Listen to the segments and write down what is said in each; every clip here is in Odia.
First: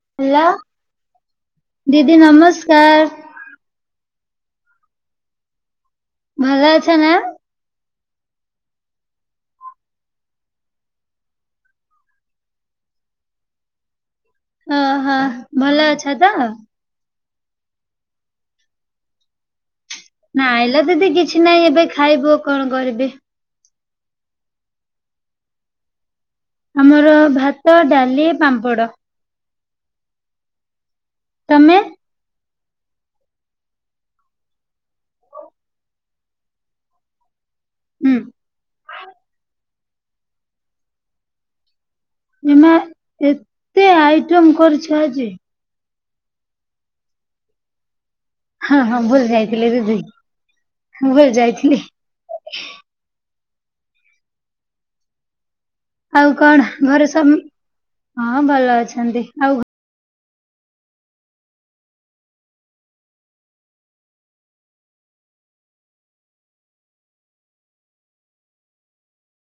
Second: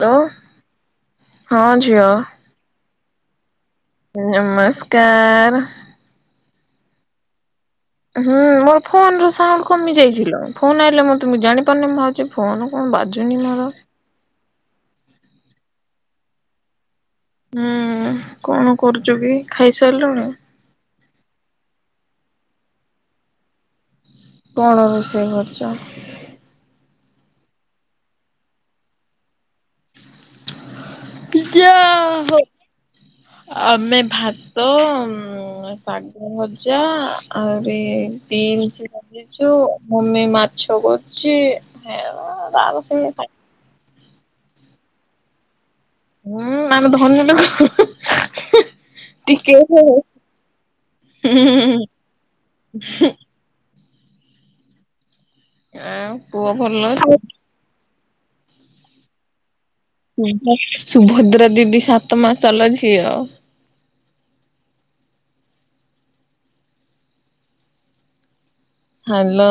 ହ୍ୟାଲୋ ଲ ହଁ ଝିଅ ଦିଦି ନମସ୍କାର। ନମସ୍କାର। ଭଲ ଅଛ ନା? ହୁଁ ମୋର ଫୋନ୍ ରୁ ସାଉଣ୍ଡ୍ କମି ଯାଇଛି ଲୋ। ଫୋନ୍ ଆଇଲେ ମତେ ମୁଁ ତ ଜାଣି ପାରୁନି। ମୁଁ ଭାବୁଚି ଫୋନ୍ କଣ ବାଜୁନି ମୋର। ଅହ ଭଲ ଅଛ ତ? ହୁଁ। କଣ କରୁଚୁ କି ଖାଇସାରଲୁଣି? ନାଇଁ ଲୋ ଦିଦି କିଛି ନାଇଁ ଏବେ ଖାଇବୁ କଣ କରିବି। କଣ ରୋଷେଇ କରିଚ? ଆମର ଭାତ, ଡାଲି, ପାମ୍ପଡ଼। କି ଯା ତମେ? ହଉ। ଆମେ ଉଁ ଭାତ, ଶାଗ ଭଜା ଆହୁରି ହୁଁ ବିନ୍ସ ଭାଜିଚୁ ଭୂମି ମାଛ କରୁଚି ହେଆ ଏ ମା ଏତେ ଆଇଟମ୍ କରିଛ ଆଜି? ହୁଁ ଆମେ ଧନୀ ଲୋକ। ହଁ ହଁ ଭୁଲ୍ ଟିକେ ଯାଇଥିଲି ଦିଦି ଭୁଲ୍ ହୁଁ ଯାଇଥିଲି। ଆଉ ପୁଅ କଣ ଭଲ ଘରେ ଅଛି? ସମ୍ ହଁ ଭଲ ଅଛନ୍ତି। ଆଉ ସୁଭ ସୁଭଦ୍ରା ଦିଦି ସାତ ମାସ ଲ ଝିଅ। ହାଲୋ।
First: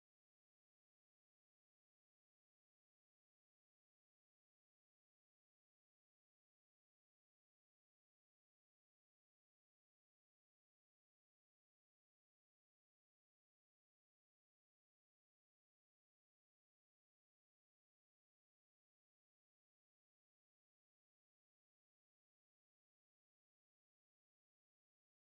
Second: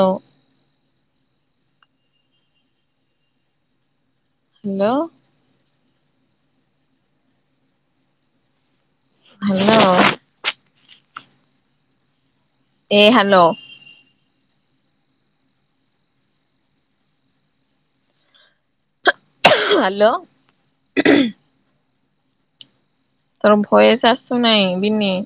ଲ ହାଲୋ। ଏ ହାଲୋ। ହାଲୋ। ତୋର ଭଏସ୍ ଆସୁନାହିଁ ବିନି।